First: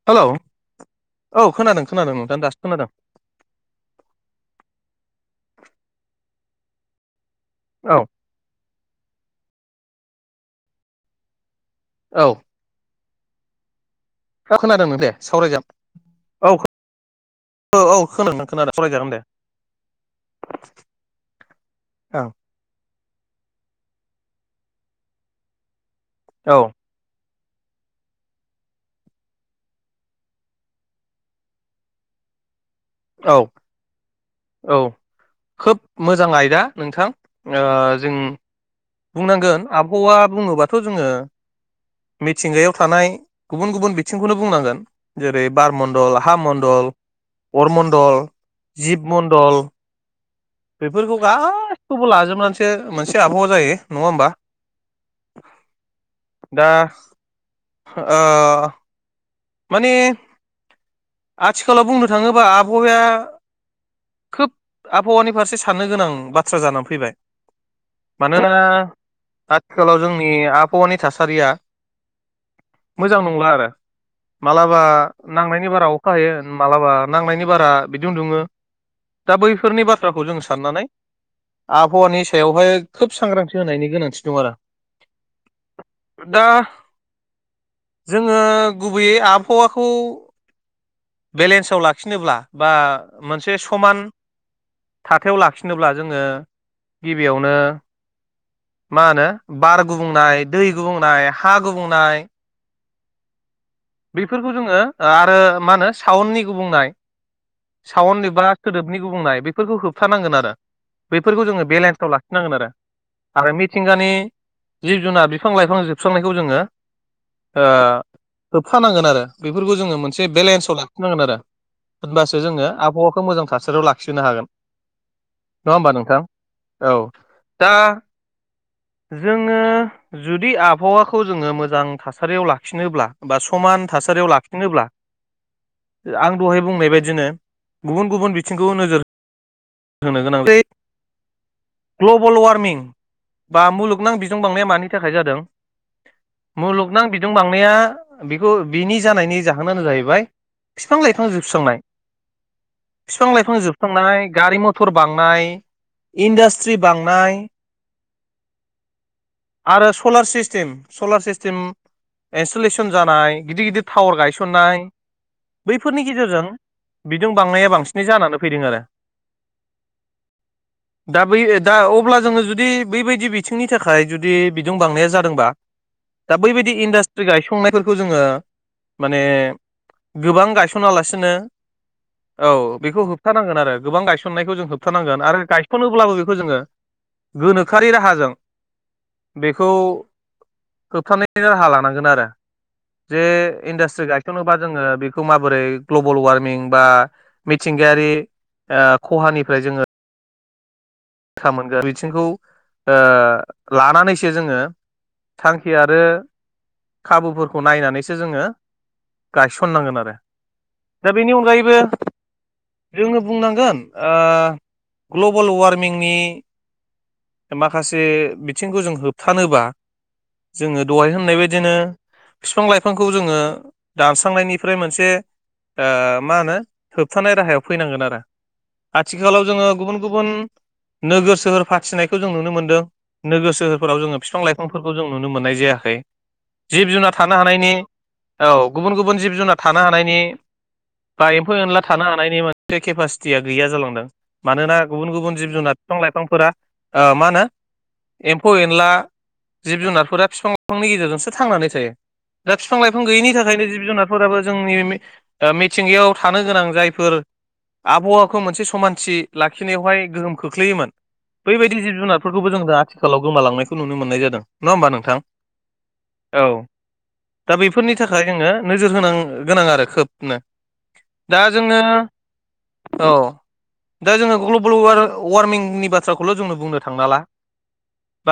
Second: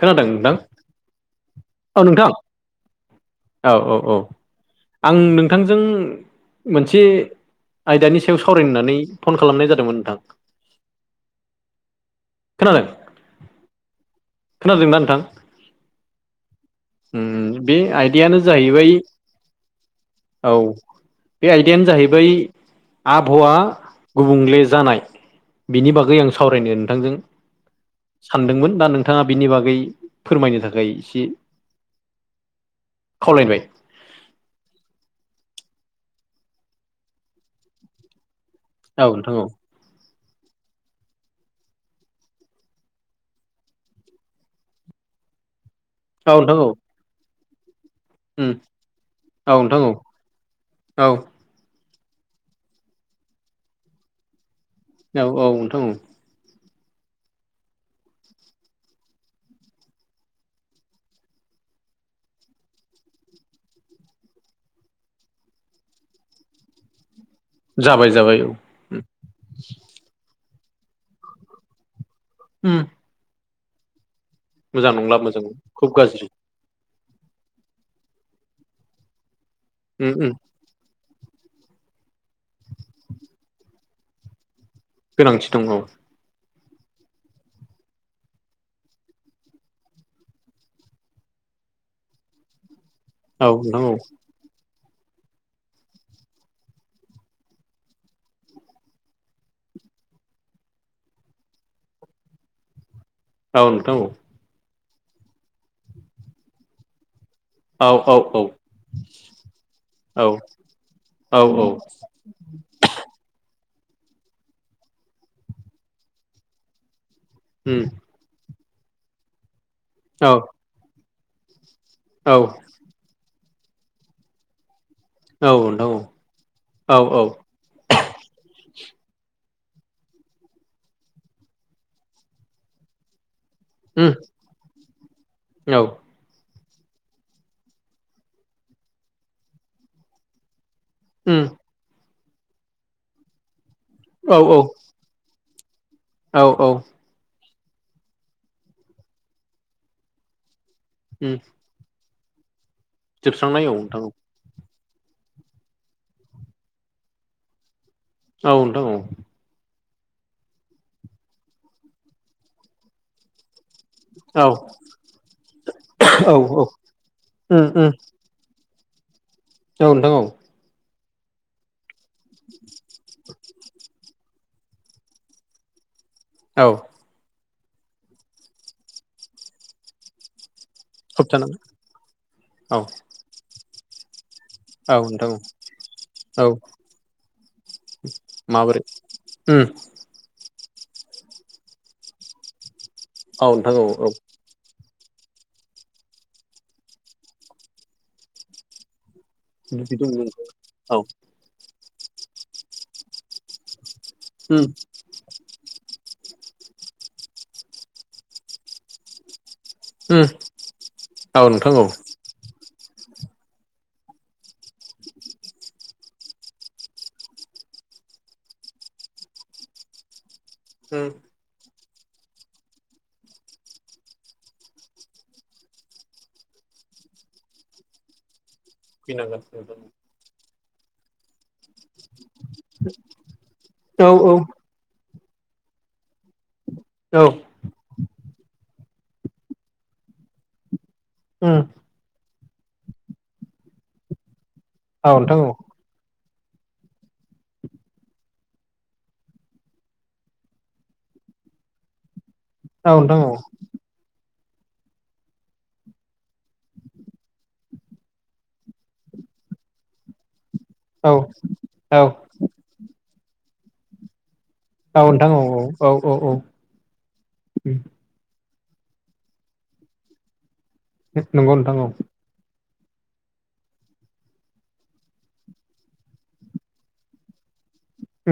खोनादों हेलौ नोंथां औ खोनादों खोनादों नोंथां दासो खोनादों औ औ औ आं नोंथांजों मोनसे औ आयदानि सा याव सावरायनो होननानै फन खालामनाय जादोंमोन नोंथां औ खोनादों फा खोनादोंना खोनादों दे नोंथां सावरायजा बे आयदायानो खोनादों खोनादों जाहैबाय सावरायजागोन दे औ बे आयदायानो ओं जाहैबाय आबहावा गुबुंले जानाय बिनि बागै आं औ सावरायनो नोंथांजों सानदोंमोन दा नों नोंथाङा बिनि बागै फोरमायनो थाखाय एसे औ खावलायबाय औ खोब मोजां आयदा नोंथां जों औ नोंथां औ बुंनांगोन आबहावा बुङोबाथ' जोङो मिथिंगायाव थानाय गुबुन गुबुन बिथिंखौनो बुंनांगोन जेरै बार मण्डल हा मण्डल अर मण्डल उ औ नोंथां औ औ बेफोरखौ गासैखौबो लाजोबनानैसो मोनसे आबहावा जायो नङा होमबा औ औ नोंथां दा ओ माने आथिखालाव बुंनो थाङोब्ला आबहावाया खोब आबहावानि फारसे साननो गोनां बाथ्रा जानानै फैबाय जाबाय जाबाय औ मानोना आथिखालाव जोंनि आबहावानि थासारिया उम मोजां नंला आरो माबलाबा मोजां नंला मोजां नांनायनि खोब बाराव गाज्रि मालाबा नांनायनि बारा बिदि उन्दुङो दा बैफोरनि उम बाथ्राखौ उम जों साननानै आबहावानि सायावहाय खोब सांग्रांथि होनायनि गोनांथि दं आरो गोनांथि दङ दा जोङो गुबैयै आबहावाखौ बेलेन्सआव लाखिनोब्ला बा औ मोनसे नोंथां समान थाथायाव लाखिनोब्ला जोङो गिबियावनो मा होनो बार गुबुंनाय दै गुबुंनाय हा गुबुंनाय औ नोंथां औ बेफोरखौ जोङो आरो मा होनो साउन्नि गुबुंनाय औ औ साउन्ड एबा खोदोबनि गुबुंनाय बेफोरखौ औ होबथानांगोन आरो औ बेफोरखौ औ जोङो बेलेन्सआव लाखिनांगोन आरो आरो मिथिंगानि जिब जुनार बिफां लाइफां जोबस्रांनायखौ जोङो ओ उम होबफानांगोन आरो बेफोरखौ जोङो मोनसे औ बेलेन्साव लाखिनांगोन आरो औ होनबासो जोङो आबहावाखौ मोजां थासारियाव लाखिो हागोन नङा होमबा नोंथां औ दा जोङो जुदि आबहावाखौ जोङो मोजां थासारियाव लाखिनोब्ला बा समान उम थासारियाव लाखिनोब्ला औ आं दहाय बुंनाय बायदिनो गुबुन गुबुन बिथिंखौ नोजोर होननो गोनां उम ग्लबेल वार्मिं बा मुलुगनां बिजों औ औ बांनाया मानि थाखाय जादों औ औ मुलुगनां बिदुं बांनाया बेखौ बिनि जानायनि जाहोनानो जाहैबाय बिफां लाइफां उम जोबस्रांनाय बिफां लाइफां जोबस्रांनाय औ नोंथां जोबस्रांनाय गारि मथर बांनाय इन्डास्ट्रि बांनाय औ नोंथां औ आरो solar system solar system installation जानाय गिदिर गिदिर टावार गायसननाय बैफोरनि औ गेजेरजों औ बिदों बांनाया उम उम बांसिनै जानानै फैदों आरो औ नोंथां औ दा बै दा अब्ला जोङो जुदि बैबायदि बिथिंनि थाखाय जुदि बिदुं बांनाया जादोंबा दा औ बैबायदि इास्ट्रि गाय संनायफोरखौ जोङो माने गोबां गायसन लानो होबथानांगोन औ हथांग गाय यसननायखौ जों औ होबथानांगोन नोंथां आरो गायस'नोब्लाबो बेखौ औ औ जोङो गोनोखोआरि राहाजों माबोरै उम बेखौ होबथानायनिनो राहा लानांगोन आरो जे औ नोंथां औ इन्डास्ट्रि औ गायस'नोबा जोङो बे माबोरै ग्लबेल वारमिं बा मिथिंगायारि खहानि औ मोनगोन बिथिंखौ लानानैसो जोङो उम थांखि आरो खाबुफोरखौ नायनानैसो जोङो गायसननांगोन आरो दा बेनि औ नोंथां अनगायैबो औ जोंङनो बुंनांगोन ग्लबेल वार्मिं फारमिंनि माखासे बिथिंखौ जों होबथानोबा जोङो उम दहाय होननाय बदिनो बिफां लाइफांखौ जोङो दानस्रांनायनिफ्राय मोनसे मा होनो होबथानाय राहायाव फैनांगोन आरो फैनांगोन आथिखालाव जोङो गुबुन गुबुन नोगोर सोहोर फाथिनायखौ जों नुनो मोन्दों नोगोर सोहोरफोराव औ जोङो फफां लाइफां। बिफांफोरखौ जों नुनो मोननाय जायाखै जिब जुनार थानो हानायनि। औ गुबुन गुबुन जिब जुनार थानो हानायनि बा उम एम्फौ-एनला थानो हानायनि मोनसे केपासिटिया गैया जालांदों मानोना गुबुन औ गुबुन नोंथां औ जिब-जुनार बिफां लाइफांफोरा मा होनो। एम्फौ एनला जिब जुनारफोरा बिफां लाइफांनि गेजेरजोंसो थांनानै थायो। दा बिफ औ लाइफां नोंथां गैयिनि थाखायनो जिब-जुनार फोराबो जोंनि मिथिंगायाव थानो गोनां जायफोर आबहावाखौ मोनसे समानथि लाखिनायावहाय गोहोम। खोख्लैयोमोन औ बैबायदि जिब औ जुनारफोरखौबो जों आथिखालाव गोमालांनायखौ नुनो मोननाय जादों। नङा होमबा नोंथां औ दा उम बेफोरनि। नि थाखाय जोङो नोजोर होन गोनां आरो खोबनो दा नंगौ नोंथां जोङो। औ औ दा जोङो ग्लबेल वार वारमिंनि बाथ्राखौल' जोंनो बुंनो थांना ला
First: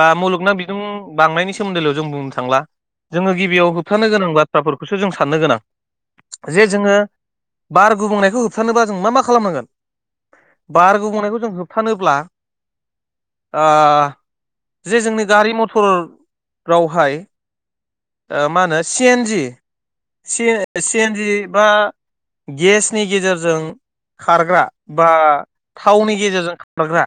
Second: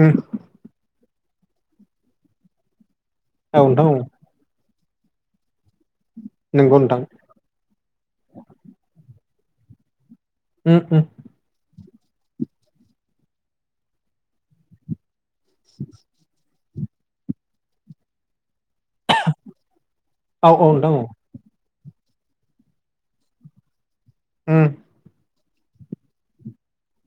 बा मुलुगनां जों बांनायनि सोमोन्दैल' जों बुंनो थांला जोङो औ गिबियाव नोंथां औ होबथानो गोनांब्ला। बाथ्राफोरखौसो जों साननो गोनां जे नंगौ जोङो। नोंथां बार गुबुंनायखौ होबथारनोबा जों मा मा खालामनांगोन उम बार उम गुबुंनायखौ जों होब बथानोब्ला जे जोंनि गारि मथर रावहाय मा होनो सि एन जि सि औ औ नोंथां सि औ एनजि बा गेसनि गेजेरजों खारग्रा उम बा थावनि गेजेरजों खग्रा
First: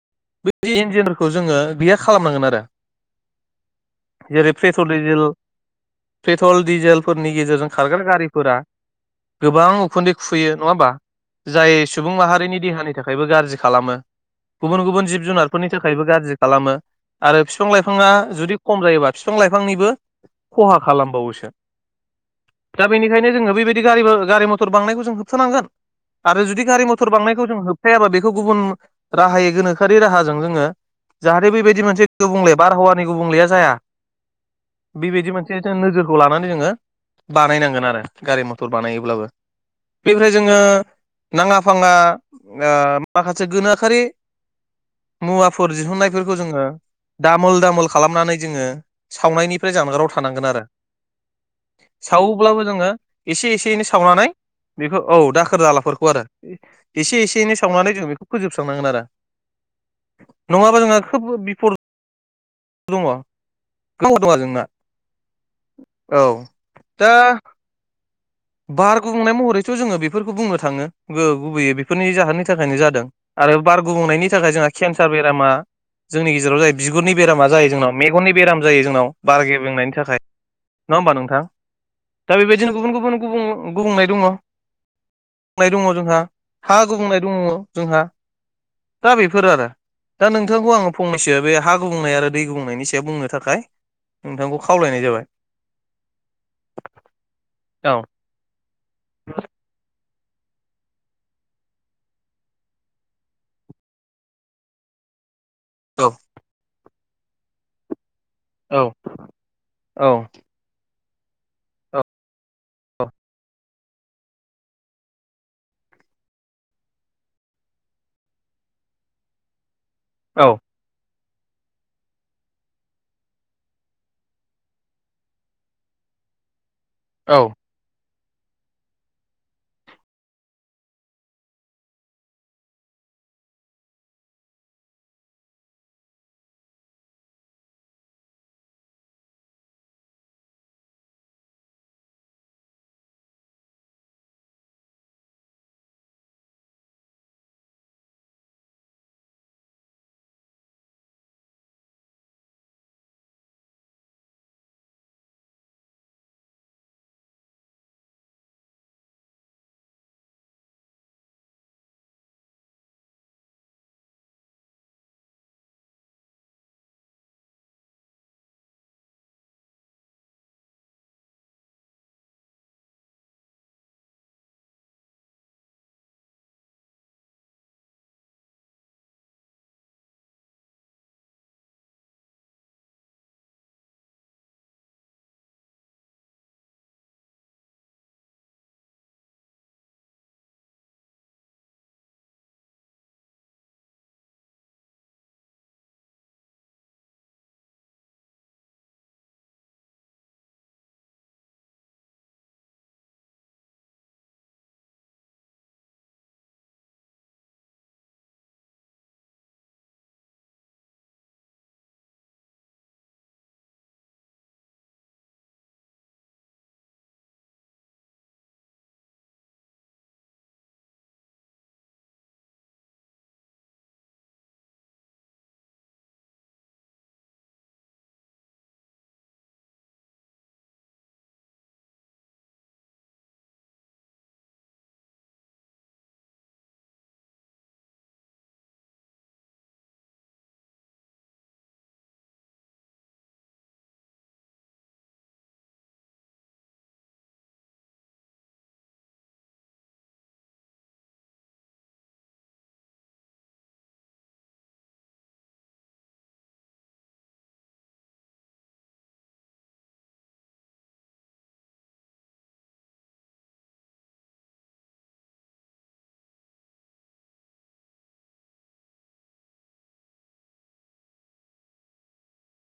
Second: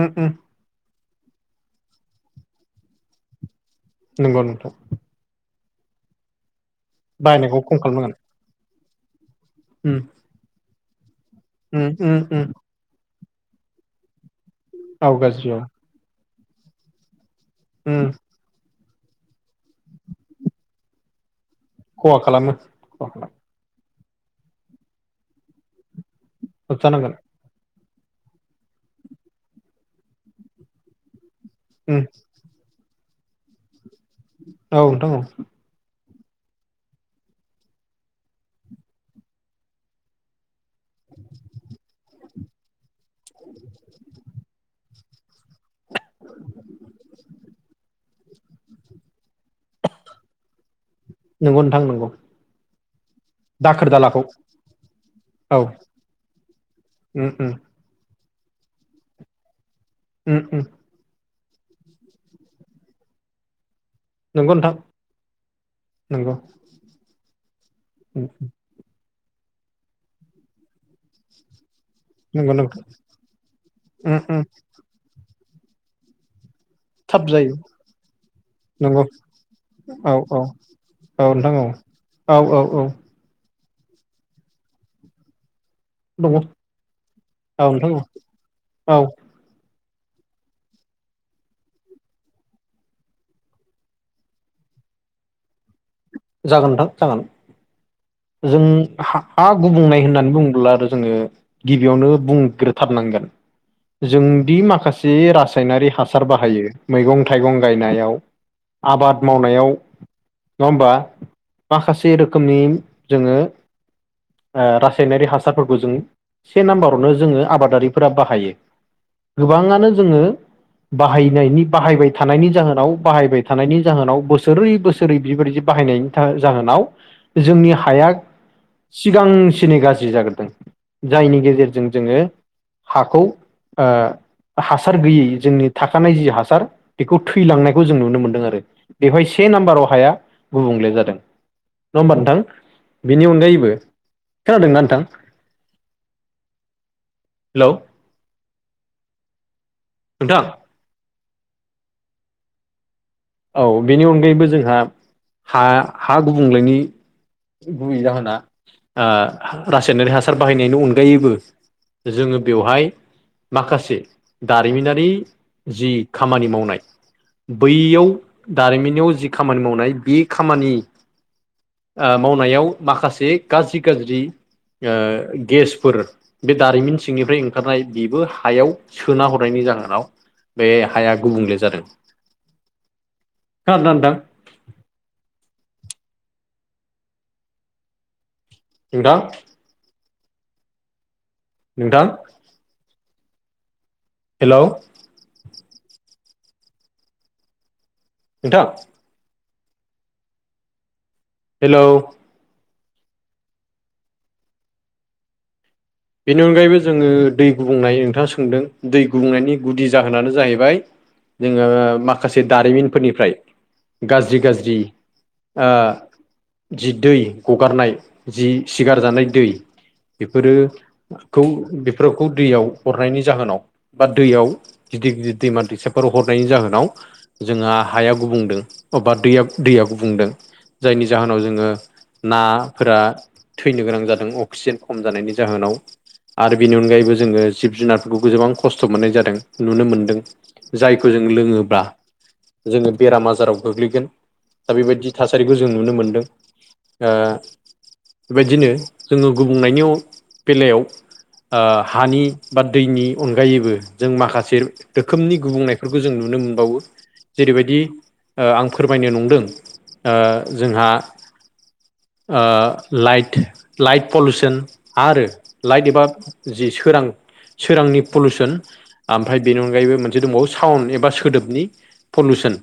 ओ ओ। बे इन्जिनिखौ जोङो बियो खालामनांगोन आरो। नंगौ जेरै नोंथां पेट्रल िजेल पेट्रल डिजेल। फोरनि बायनायखौ गेजेरजों खम खारगोन खालामनांगोन गारि फोर गोबां उखुन्दै खुबैयो नङा होमबा जाय उम उम सुबुं उम उम माहारिनि देहानि। थाखायबो गाज्रि खालामो गुबुन गुबुन औ जिब गाज्रि औ जुनारफोरनि थाखायबो गाज्रि खालामो। आरो बिफां उम लाइफाङा जुदि खम जायोबा बिफां लाइफांनिबो खहा खालामबावोसो। खहा खालामनो। दा बेनिखायनो जोङो बेबायदि ग गारि मथर बांनायखौ जों होबथानांगोन आरो जुदि गारि मथर होबथानांगोन बांनाय जों होबथायाबा बेखौ गुबुन राहायै गोनोखोआि राहाजों जोङो। जाहाथे बेबायदि उम मोनसे गुबुंले बारहावानि गुबुंलेया जाया औ नोंथां औ बेबायदि मोनसे। जों नोजोरखौ लानानै जोङो बानायनांगोन आरो गारि मथर बानायोब्लाबो। बेफ्राय जोङो नाङा फाङा माखासे गोनोखोआरि मुवाफोर दिहुननायफोरखौ जोङो दामोल दामोल खालामनानै जोङो। सावनायनिफ्राय जानगाराव थानांगोन आरो। नोंगौ नोंथां। नंगौ सावोब्लाबो जोङो एसे एसे एनै दाखोर दालाखौ सावनानै बेखौ औ दाखोर दालाफोरखौ आरो। एसे उम एसे उम ज उम उम दङ गोबाव दङ आरो नंगौ नोंना नोंथां औ नंगौ दा उम। बार गुबुंनाय महरैथ' जोङो बेफोरखौ बुंनो थाङो गुबैयै बे बेफोरनि जाहोननि नंगौ थाखायनो नोंथां जादों आरो बार उम गुबुंनायनि उम थाखाय जोंहा केन्सार बेरामा जोंनि गेजेराव जायो बिगुरनि बेरामा जायो जोंनाव मेगननि बेराम जायो नंगौ जोंनाव बारगे लोंनायनि औ थाखाय। नङा होमबा औ नोंथां औ। दा औ औ बेबायदिनो औ गुबुन गुबुन गुब गुबुंनाय दङ दङ। जोंहा नंगौ हा गुबुंनाय दङ औ नोंथां औ जोंहा औ दा बे। फोर आरो दा नोंथांखौ आङो फंनैसो बे हा गुबुंनाय आरो दै गुबुंनायनि सायाव बुंनो थाखाय नोंथांखौ खावलायनाय जाबाय जागोनथां जागोन औ जों हा गुबनो नाय होननानै बुङोब्ला आरो जोङो गिबियावनो बुंग्रोथारनांगोन। जोंदि माखासे रासायनारि औ हासार बाहायो मैगं थाइगं गायनायाव औ आबाद मावनायाव औ नङा होमबा माखासे रोखोमनि जोङो रासायनारि हासारफोरखौ जों से नाम्बारावनो जोङो आबादारिफोरा बाहायो गोबाङानो जोङो औ औ बाहायनायनि बाहायबाय थानायनि जाहोनाव बाहायबाय थानायनि जाहोनाव बोसोरै बोसोरै बेबायदि बाहायनायनि जाहोनाव औ जोंनि हाया सिगांसिनै गाज्रि जाग्रोदों जायनि गेजेरजों जोङो हाखौ हासार गैयै जोंनि थाखानाय जि हासार बेखौ थैलांनायखौ जों नुनो मोनदों आरो बेवहाय से नाम्बाराव हाया गुबुंले जादों। नङा होमबा नोंथां? बेनि अनगायैबो खोनादोंना नोंथां? हेलौ। नोंथां। औ बेनि अनगायैबो जोंहा हा हा गुबुंलेनि गुबै जाहोना रासायनारि हासार बाहायनायनि अनगायैबो जोङो बेवहाय माखासे दारिमिनारि जि खामानि मावनाय बैयाव दारिमिनयाव जि खामानि मावनाय बे खामानि मावनायाव माखासे गाज्रि गाज्रि गेसफोर बे दारिमिन सिंनिफ्राय ओंखारनाय बेबो हायाव सोना हरनायनि जाहोनाव बे हाया गुबुंले जादों। ग द दा [unintelligible] एदा [unintelligible] नोंथां। हेलौ। नोंथां। हेलौ। बेनि अनगायैबो जोङो दै गुबुंनाय नोंथाङा सोंदों दै गुबुंनायनि गुदि जाहोनानो जाहैबाय। जोङो माखासे दारिमिनफोरनिफ्राय गाज्रि गाज्रि [inaudible] जि दै गगारनाय जि सिगार जानाय दै बेफोरो खौ बेफोरखौ दैयाव हरनायनि जाहोनाव बा दैयाव गिदिर गिदिर दैमा दैसाफोराव हरनायनि जाहोनाव जोंहा हाया गुबुंदों बबा दैया दैया गुबुंदों। जायनि जाहोनाव जोङो नाफोरा थैनो गोनां जादों अक्सिजेन खम जानायनि जाहोनाव आरो बेनि अनगायैबो जोङो जिब जुनारफोरखौबो गोबां खस्थ' मोननाय जादों नुनो मोनदों। जायखौ जों लोङोब्ला जोङो बेराम आजाराव गोग्लैगोन दा बेबायदि थासारिखौ जों नुनो मोनदों। बेबायदिनो जोङो गुबुंनायनि बेलायाव हानि बा दैनि अनगायैबो जों माखासे रोखोमनि गुबुंनायफोरखौ जों नुनो मोनबावो जेरैबायदि आं फोरमायनो नंदों जोंहा लाइट लाइट पलिुसन आरो लाइट एबा जि सोरां सोरांनि पलिउसन ओमफ्राय बेनि अनगायैबो मोनसे दंबावो साउन्ड एबा सोदोबनि पलुसन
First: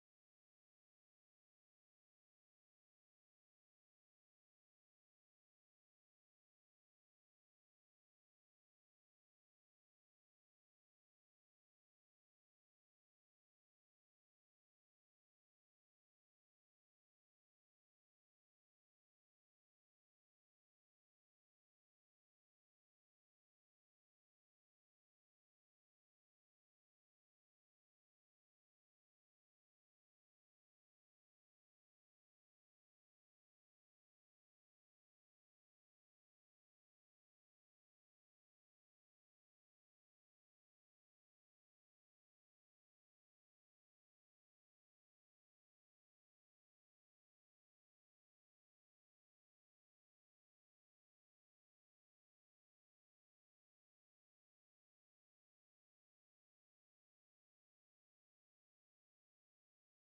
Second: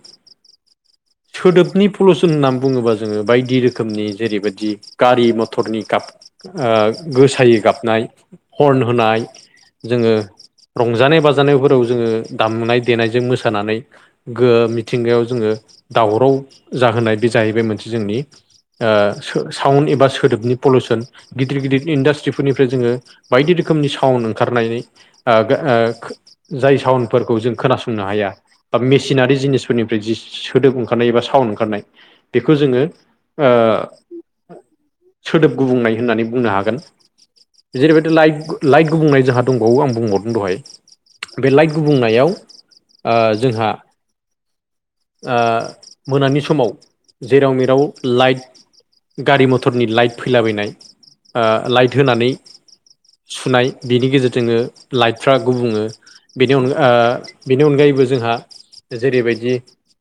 सोदोबनि पलुसन होननानै बुङोबा जोङो बायदि रोखोमनि जेरैबायदि गारि मथरनि गाब ओ गोसायै गाबनाय हर्न होनाय। जोङो रंजानाय बाजानायफोराव जोङो दामनाय देनायजों मोसानानै गो मिथिंगायाव जोङो दावराव जाहोनाय बे जाहैबाय मोनसे जोंनि ओ सो साउन्ड एबा सोदोबनि पलिउसन गिदिर गिदिर इन्डास्ट्रिफोरनि जोङो बायदि रोखोमनि साउन्ड ओंखारनानै ओ ओ जाय साावन्डफोरखौ जों खोनासंनो हाया बा मेसिनारि जिनिसफोरनिफ्राय जि सोदोब ओंखारनाय एबा साउन्ड ओंखारनाय बेखौ जोङो ओ सोदोब गुबुंनाय होननानै बुंनो हागोन। जेरैबायदि लाइट लाइट गुबुंनाय जोंहा दंबावो आं बुंबावदों दहाय बे लाइट गुबुंनायाव ओ जोंहा ओ मोनानि समाव जेराव मेराव लाइट गारि मथरनि लाइट फैलाबायनाय ओ लाइट होनानै सुनाय बेनि गेजेरजोंनो लाइटफ्रा गुबुङो बेनि अन ओ बेनि अनगायैबो जोंहा जेरैबायदि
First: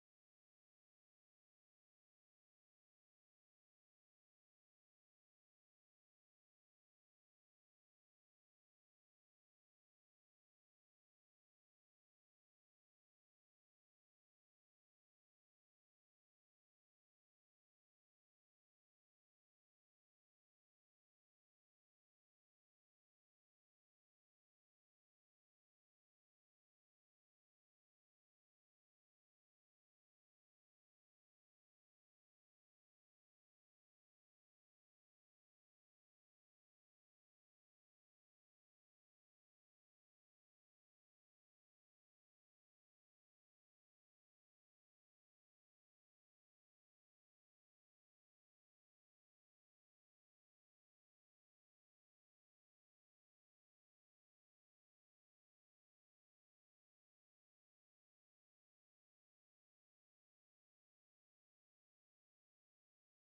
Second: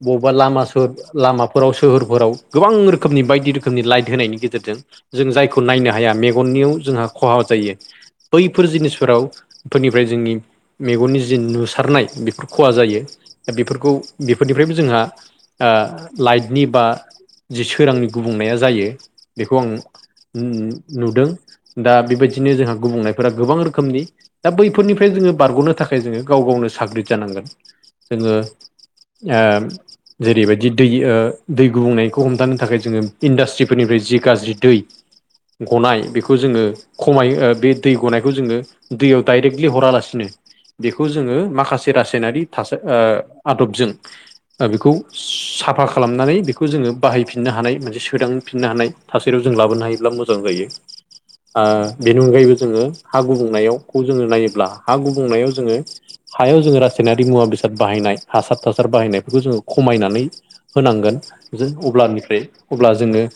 बबेबा लामा स लामाफोराव सोहोरफोराव गोबां रोखोमनि बायदि रोखोमनि लाइट होनायनि गेजेरजों। जों जायखौ नायनो हाया मेगननियाव जोंहा खहा जायो बैफोर जिनिसफोराव फोरनिफ्राय जोंनि मेगननि जि नुसारनाय बेफोर खहा जायो। दा बेफोरखौ बेफोरनिफ्रायबो जोंहा ओ लाइटनि बा जि सोरांनि गुबुंनाया जायो बेखौ आं उम नुदों। दा बेबायदिनो जोंहा गुबुंनायफोरा गोबां रोखोमनि दा बैफोरनिफ्राय जोङो बारग'नो थाखाय जोङो गाव गावनो साग्रिद जानांगोन जोङो ओ जेरैबायदि दै ओ दै गुबुंनायखौ हमथानो थाखाय जोङो इन्डास्ट्रिफोरनिफ्राय जि गाज्रि दै गनाय बेखौ जोङो खमायो ओ बे दै गनायखौ जोङो दैयाव डाइरेक्टलि हरालासिनो बेखौ जोङो माखासे रासायनारि थासारि ओ आदबजों ओ बेखौ साफा खालामनानै बेखौ जोङो बाहायफिननो हानाय मोनसे सोदांफिननो हानाय। थासारियाव जों लाबोनो हायोब्ला मोजां जायो। ओ बेनि अनगायैबो जोङो हा गुबुंनायावखौ जोङो नायोब्ला हा गुबुंनायाव जोङो। हायाव जोङो रासायनारि मुवा बेसाद बाहायनाय हासार थासार बाहायनायफोरखौ जोङो खमायनानै। होनांगोन जों अब्लानिफ्राय अब्ला जोङो।